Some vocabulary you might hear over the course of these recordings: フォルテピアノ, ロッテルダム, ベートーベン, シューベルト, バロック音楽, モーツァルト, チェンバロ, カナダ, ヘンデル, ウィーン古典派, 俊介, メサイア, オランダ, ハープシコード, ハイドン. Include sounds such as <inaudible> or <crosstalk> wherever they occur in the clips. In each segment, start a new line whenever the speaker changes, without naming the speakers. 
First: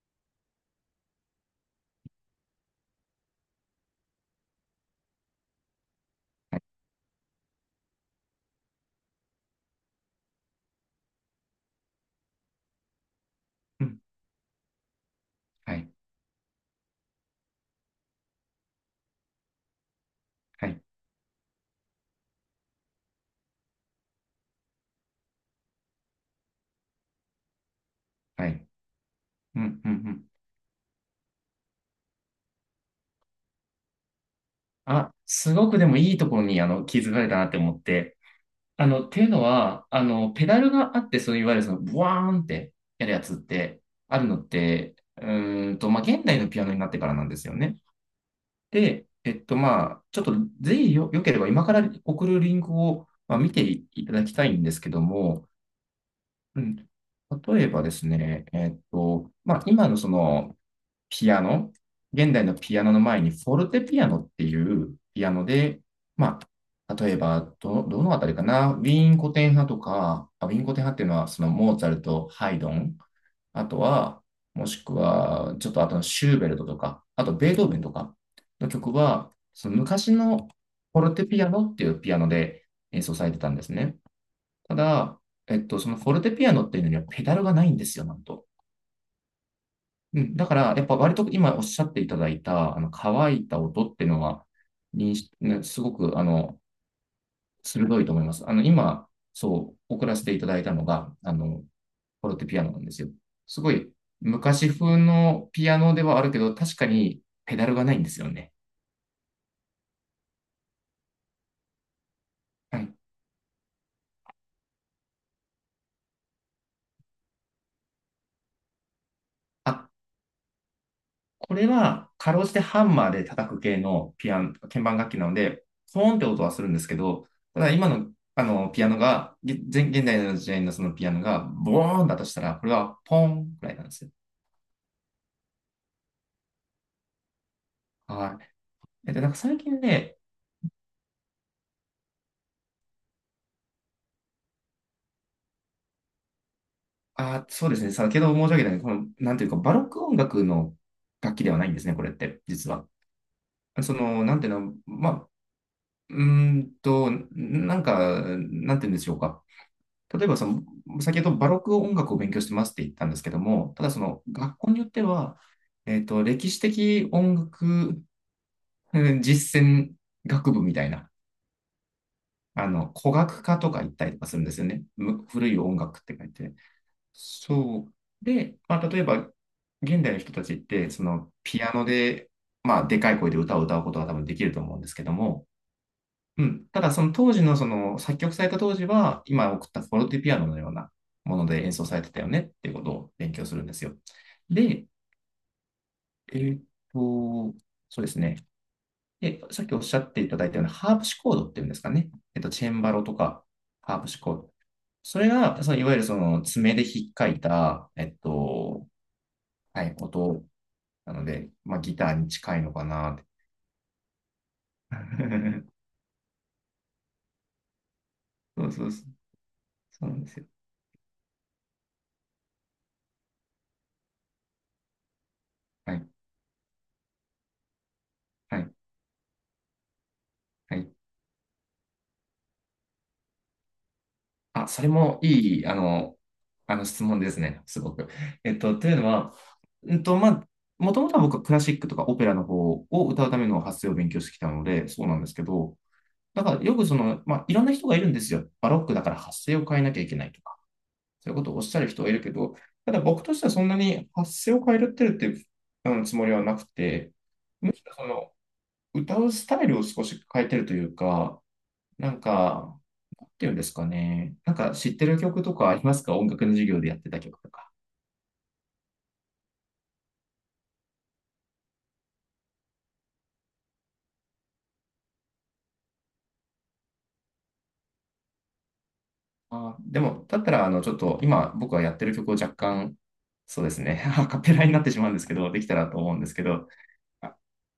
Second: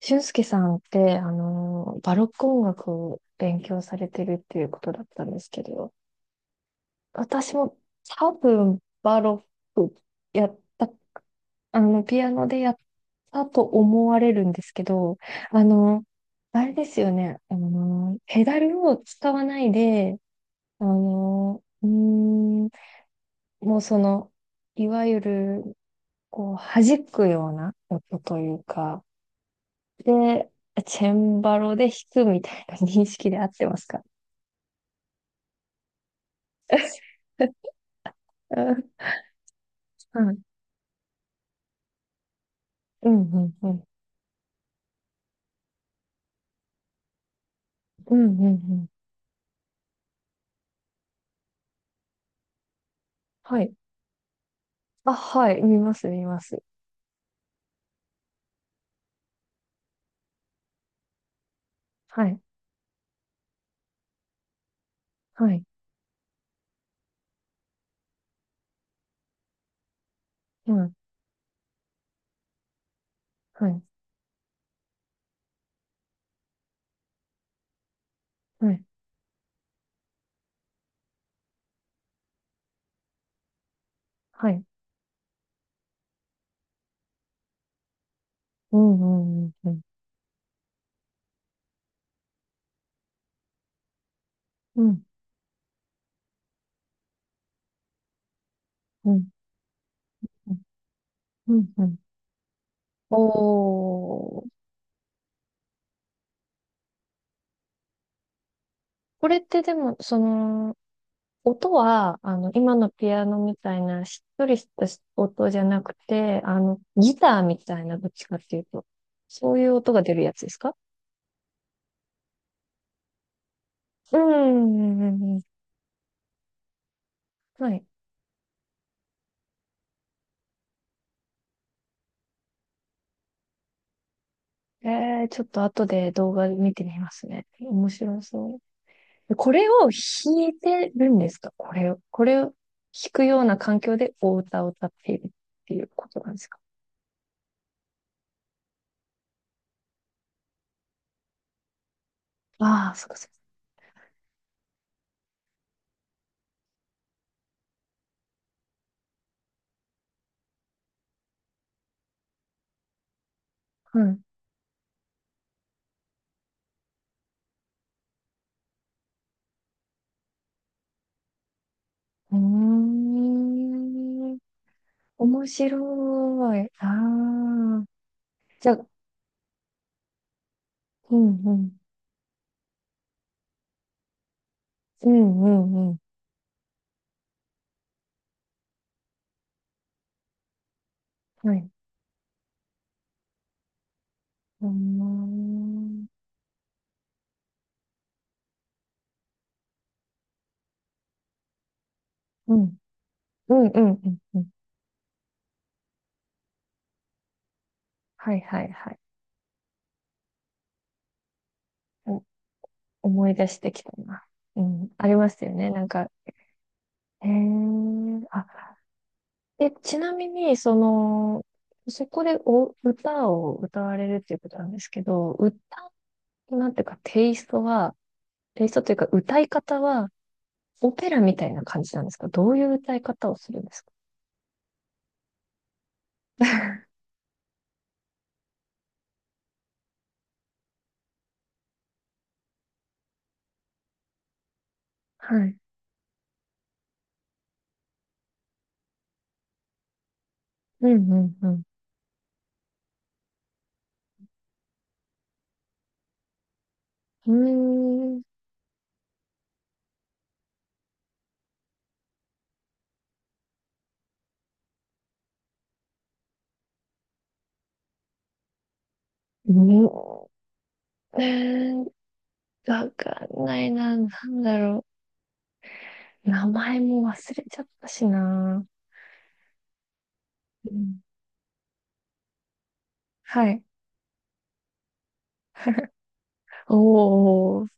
俊介さんって、バロック音楽を勉強されてるっていうことだったんですけど、私も多分バロックやった、ピアノでやったと
うん。
思われるんですけど、あ
はい。
の、あれですよね、ペダルを使わないで、
はい。
あの、うーん、もういわゆる、こう、弾くような音と
は
いう
い。
か、
うん。うん。うん。
で、チェンバロで弾くみたいな認識で合ってますか？
あ、すごくでも、いいところに、気づかれた
う
なって思って。あの、っ
ん、
ていうのは、あの、
はい。<laughs>
ペダルがあって、そう、いわゆるその、ブワーンってや
う
るや
ん、
つっ
うん、う
て
ん、
あるのって、まあ、現代のピアノになってからなんですよね。
うん、うん。うん、
で、えっと、まあ、ちょっと、ぜひよければ、今から送るリンクを、まあ、見て
はい。
いただきたいんですけど
あ、
も。
はい。見ます、見ま
う
す。
ん。例えばですね、まあ、今のその、ピアノ、
は
現
い、
代のピアノの前にフォルテピアノっていうピアノ
はい、
で、まあ、例えばどのあたりかな、ウィーン古典派とか、あ、ウィーン古
う
典派
ん、
っていうのはそのモーツァルト、ハイドン、あ
は
と
い、
は、もしくは、ちょっとあとのシューベルトとか、あとベートーベンとかの
はい、
曲は、その昔のフォルテピアノっていうピアノで演奏されてたんですね。
はい。
ただ、そのフォルテピアノっていうのにはペダルがないんですよ、なんと。
うん、うん、うん、
うん、だから、やっぱ割と今おっしゃっていただいた、乾いた音っていうのは、
うん、
認識、ね、すごく、鋭いと思います。今、
うん、
そう、送らせていた
う
だ
ん、
いたのが、
うん、うん。
フォロテピアノなんですよ。
お
すごい、
ー。
昔風のピアノではあるけど、確かにペダルがないんですよね。
これってでも、その、音は、今
は
の
い。
ピアノみたいな、しっとりした音じゃなくて、ギターみたいな、どっちかっていうと、そういう
あ
音が出るやつですか？
これは、かろうじてハンマーで叩く系の
うん、
ピアノ、鍵盤楽
う
器
ん、
なの
うん。
で、ポーンって音はするんですけど、た
は
だ
い。
今の、ピアノが、現代の時代のそのピアノが、ボーンだとしたら、これはポーンくらいなんですよ。
ちょっと後で動画見てみますね。面白
は
そ
い。なん
う。
か
こ
最
れ
近
を
ね。
弾いてるんですか？これを弾くような環境でお歌を歌っているっていうことなんですか？
あ、そうですね、先ほど申し上げたように、この、なんていうか、バロック音楽の楽器ではないんですね、これって、実は。
ああー、そっかそっか。
その、なんていうの、なんていうんでしょうか。例えばその、先ほどバロック音楽を勉強してますって言ったんですけども、ただそ
う
の学校によっては、歴史的音楽うん <laughs> 実践学部みたいな、古楽科とか行ったりとか
ん。うー
す
ん。
るんですよね。
面
古い音楽って書いて。
白い。ああ。
そう。で、
じゃ
ま
あ、
あ、例えば、現代の人たちって、そ
うん、
の、
う
ピア
ん。
ノで、まあ、でかい声で歌を歌うことは多分できると思うんですけ
う
ど
ん、
も、
うん、うん。
うん。ただ、その当時の、その、作曲された当時は、今送ったフォルティピアノのようなもの
は
で
い。
演奏されてたよねっていうことを勉強するんですよ。
うー
で、
ん。
えーっと、そうですね。で、さっきおっしゃっていただいたようなハープシコードっていうんですかね。
う
チェ
ん、
ンバロとか、
うん、う
ハ
ん、
ープ
うん。
シコー
う
ド。
ん、
それが、その、いわゆるその、爪でひっかいた、
はい、はい、はい。
はい、音なので、まあ、ギターに近いのかなって。
思い出してきたな。うん、ありますよ
<laughs>
ね。なんか、へえ、
そう
あ、
そうそう。
で、ち
そう
な
なん
み
ですよ。
に、そこでお歌を歌われるっていうことなんですけど、歌
はい、
なんていうか、テイストは、
は
テイ
い、
ストというか、歌い方は、
は
オ
い。
ペラみたいな感じなんですか？どういう歌い方をするんですか？
あ、それもいい、あの質問ですね、すごく。というのは、まあ、もともとは僕はクラシックとかオペラの方を歌うための発声を勉強してきたので、そうなんですけ
はい。
ど、だからよくその、まあ、いろんな人がいるんですよ。バロックだから発声を変えなきゃいけないとか、
う
そうい
ん、
うこ
う
とをお
ん、
っしゃる人はいるけど、ただ僕としてはそんなに発声を変えるっていうつもりはなくて、
う
むしろそ
ん。うーん。
の歌うスタイルを少し変えてるというか、なんか、なんていうんですかね。なんか知ってる曲とかありますか？音楽の授業でやってた曲とか。
うーん。わかんないな。なんだろう。名前も忘れちゃったしな。
あー、でも、だったら、
う
ちょっ
ん。
と今僕がやってる曲を若干、
は
そ
い。
うですね、<laughs> アカペラになってしまうんですけど、できたら
<laughs>
と思うんですけど、あ
おー、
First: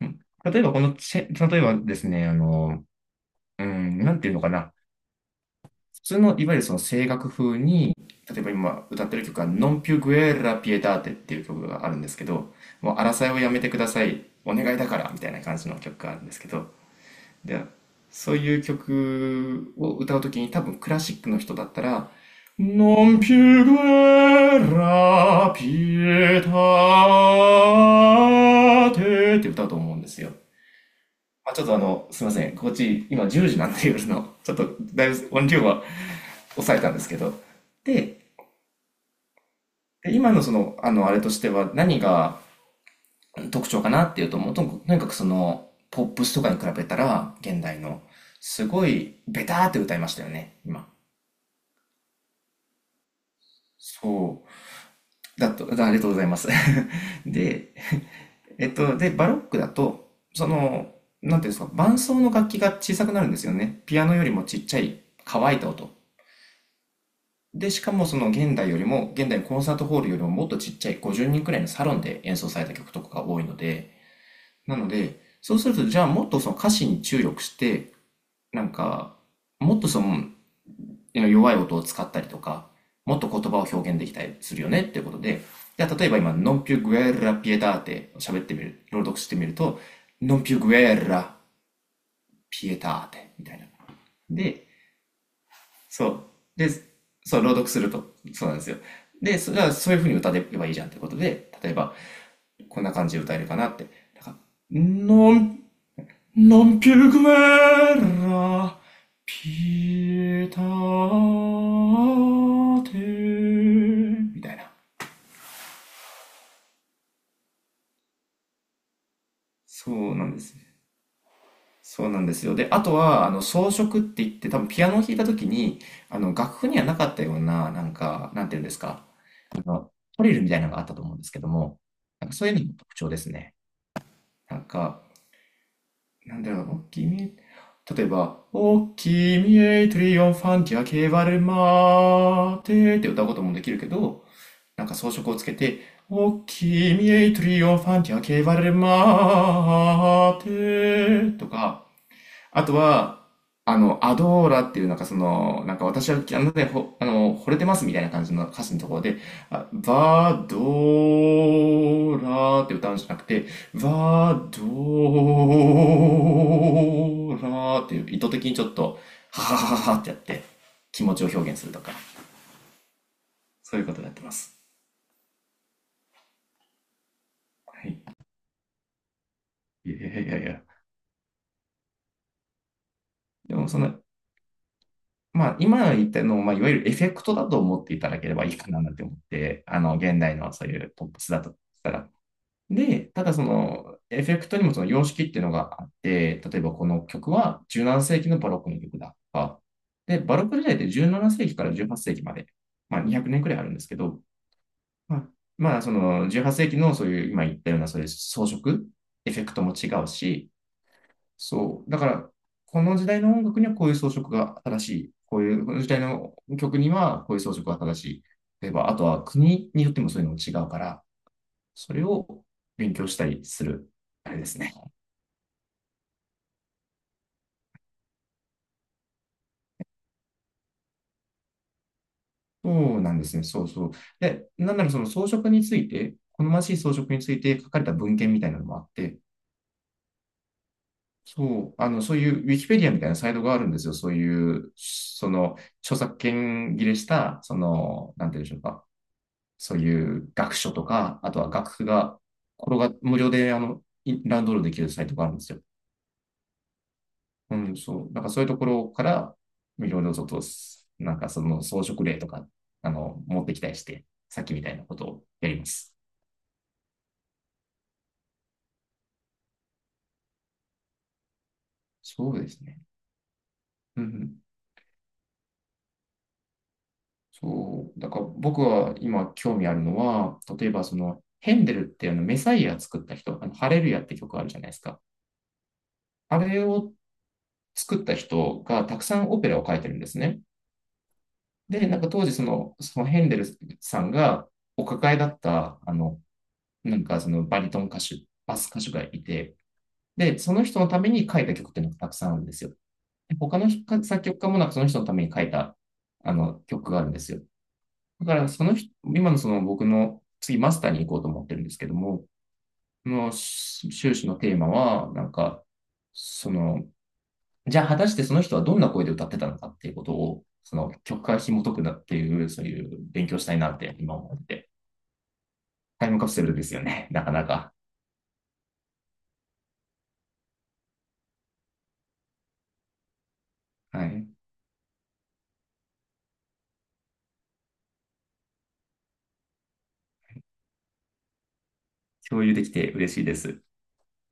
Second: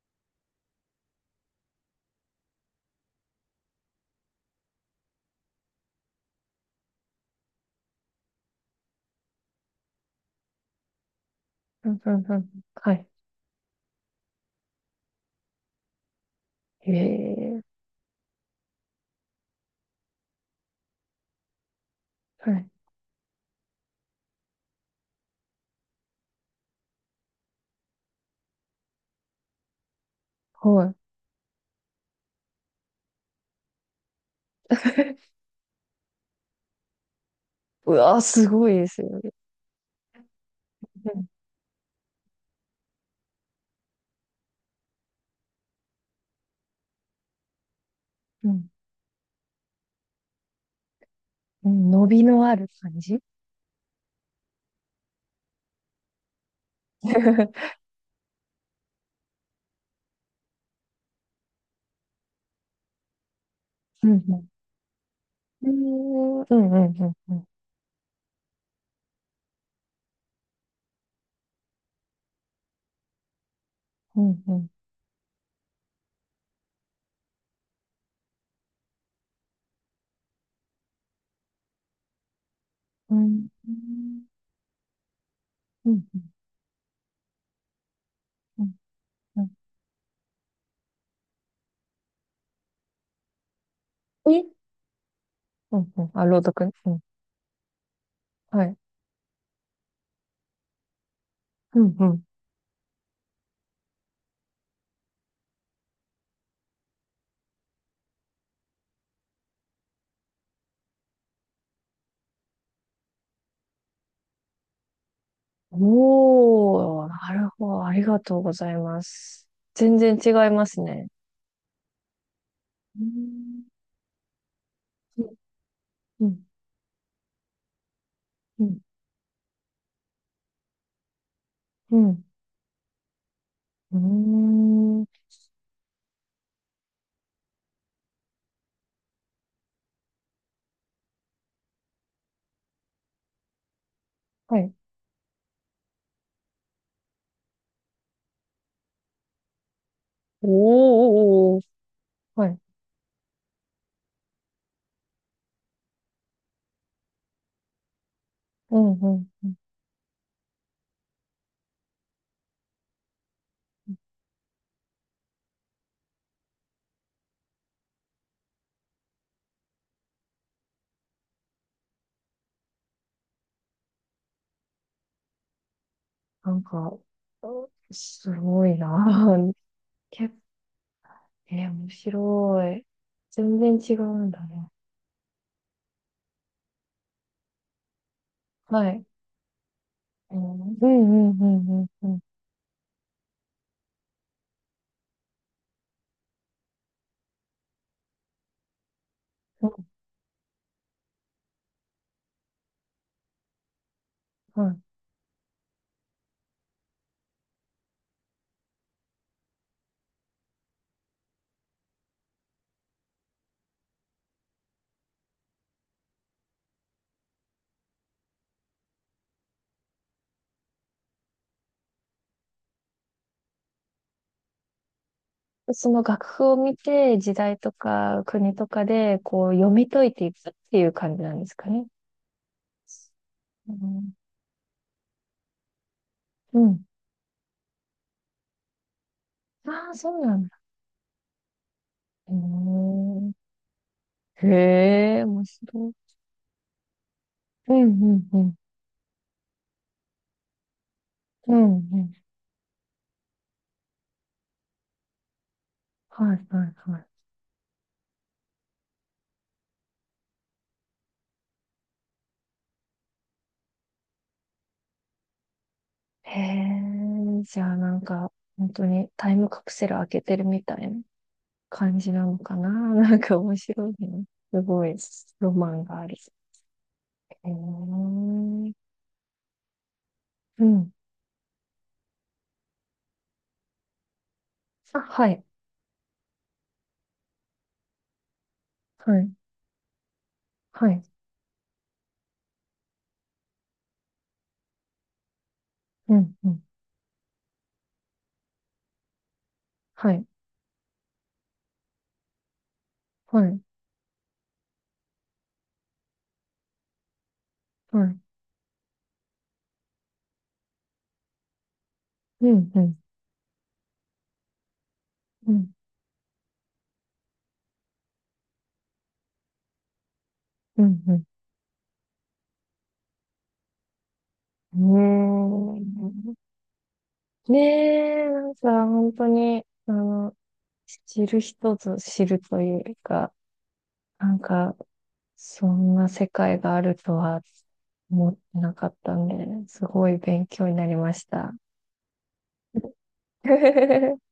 うん例えばこの例えばですね、なんていうのかな。普通の、いわゆるその声楽風に、例えば今歌ってる曲は、ノンピュグエラピエターテっていう曲が
う
ある
ん、
んで
う
すけ
ん、うん。
ど、
は
もう
い。
争いをやめてください、お願いだから、みたいな感じの曲があるんですけど、
へえ、
で、そういう曲を歌うときに、多分クラシックの人だったら、
はい。
Non più guerra, pietate って歌うと思うんですよ。
はい。
まあ、ちょっとすいません。こっち今10時なんで夜の、ちょっとだいぶ音量は抑えたんですけど。
うわ
で、
ー、すごいですよね。
で今のその、あれとしては何が特徴かなっていうと、もうとにかくその、ポップスとかに比べたら、現代の、
う
す
ん、
ごいベターって歌いましたよね、今。
うん。伸びのある感じ <laughs>
そう。だと、だありがとうございます。<laughs> で、で、バロックだと、その、なんていうんですか、伴奏の楽器が小さくなるんですよね。ピア
うん、
ノ
う
よりも
ん。
ちっちゃい乾いた
う
音。
ん、うん、うん、うん。
で、しかもその現代よりも、現代のコンサートホールよりももっとちっちゃい50人くらいのサロンで演奏された曲とかが多いので、
うん、うん、
なので、そうすると、じゃあもっとその歌詞に注力して、なんか、もっとその弱い音を使ったりとか、
う
もっと言
ん。
葉を
う
表現でき
ん、
たりするよねっていうことで、じゃ
う
あ
ん、
例えば今、ノンピュグエラピエターテ喋ってみ
うん。
る、朗読してみると、ノンピュグエラピエターテみたいな。
え、
で、
うん、う
そ
ん。
う。
あ、朗
で、
読。うん。
そう、朗読すると、そうなん
は
です
い。
よ。で、それはそういう風に歌えばいいじゃんってことで、例え
う
ば、
ん、うん。
こんな感じで歌えるかなって。なんか、ノン Non più guerra, pietate みたいな。
おー、なるほど。ありがとうございます。
そ
全
う
然
な
違
んで
い
す
ま
ね。
すね。
そうなんですよ。で、あと
う
は、
ん、
装飾って言って、多分ピアノを弾いた時
う
に、
ん、
楽譜にはなかったような、なんか、なんていう
う
ん
ん、う
で
ん。
すか、トリルみたいなのがあったと思うんですけども、
うん、
なんかそういうのも特徴ですね。
うー
なんか、
ん、
なんだろうな、君へ、例えば、お君へトリオンファンティアケバルマーテって歌うこともできるけど、
はい。
なんか装飾をつけて、お君へトリオンファンティアケバルマーテと
おーおー、お
か、
ー、はい。
あとは、アドーラっていうなんかその、なんか私は、あのね、ほ、あの、惚れてますみたいな感じの歌詞
う
のと
ん、
ころ
う
で、
ん。うん、
バドーラーって歌うんじゃなくて、バドーラーっていう意図的にちょっと、はははははってやって気持ちを表現するとか、そういうことをやってます。
なんか、
はい。
すごいな。<laughs>
いやい
結構、
やいや。
面白い。
で
全
も
然
そ
違
の、
うんだね。
まあ、今言ったのを、まあ、いわゆるエフェクトだと思っていただければいいかな
は
なんて
い。
思って、現
う
代のそうい
ん、う
うポップ
ん、
ス
う
だ
ん、う
とし
ん、うん、
た
う
ら、
ん。
で、ただそのエフェクトにもその様式っていうのがあって、例えばこの曲は17世紀のバロックの曲だとか、で、バロック時代って17世紀から18世紀まで、まあ200年くねんくらいあるんですけど、
は
まあ、まあその18世紀のそういう今言ったようなそういう装飾、エフェクトも違うし、そう、だからこの時代の音楽にはこういう装飾が正しい、こういうこの時代の曲にはこういう装飾が正しい。例えば、あとは国によってもそういうのも違うから、それを勉強したりする、あれですね。
い。その楽譜を見て、時代とか国とかで、こう、読み解いていくっていう感じなんですかね？
そうなんですね。そう
う
そう。
ん。
で、なんならその装飾について、好
う
ましい
ん。
装飾について書かれた文献みたいなのもあって、
ああ、そうなんだ。
そう、そうい
うー
うウィキペディアみたいなサ
ん、
イトがあるんですよ。そう
へ
いう、
え、
そ
面
の、
白
著
い。
作権切れした、そ
うん、う
の、な
ん、
ん
う
て言うんでし
ん。
ょうか。そういう学書とか、あとは
う
楽
ん、
譜
うん。
が、これが無料で、ダウンロードできるサイトがあるんですよ。
はい、はい、はい。
うん、そう。なんかそういうところから、いろいろちょっと、なんかその装飾例とか、持ってきたりして、さっきみたいなことをやります。
へえ、じゃあなんか、本当にタイムカプセル開けてるみたいな感じな
そ
の
うで
か
す
な。
ね。
<laughs> なんか面白い
うんう
ね。
ん。
すごい、ロマンがある。へえ、
そう。だ
う
から僕は今興味あるのは、例えば
ん。
その、ヘンデルってあのメサイア作った人、あのハレルヤって曲あるじゃないです
あ、
か。
はい、
あれを作った人がたくさ
は
ん
い、
オペラを書いてるんですね。
はい、
で、なんか当時その、そのヘンデルさんがお抱えだった、
うん、うん、
なんかそのバリトン歌手、バス歌手がいて、
はい、
で、その人のために書いた曲っていうのがたくさんあるんですよ。
は
他
い、
の作曲家もなんかその人のために書いた曲があるんですよ。
はい、
だからその今のその僕の次マスターに行こうと思ってるんですけども、
うん、うん、
この修士のテーマは、なん
う
か、
ん、
その、じゃあ果たしてその人はどんな声で歌ってたのかっていうことを、そ
う
の
ん、う
曲
ん。
から紐解くなっていう、そういう勉強したいなって今思ってて、タイムカプ
ね
セルですよね、なかな
え、ね
か。
え、なんか本当に、知る人ぞ知るというか、
はい。
なんか、そんな世界があるとは思ってなかったんで、すごい勉強になりました。
共有できて嬉しいです。
<laughs>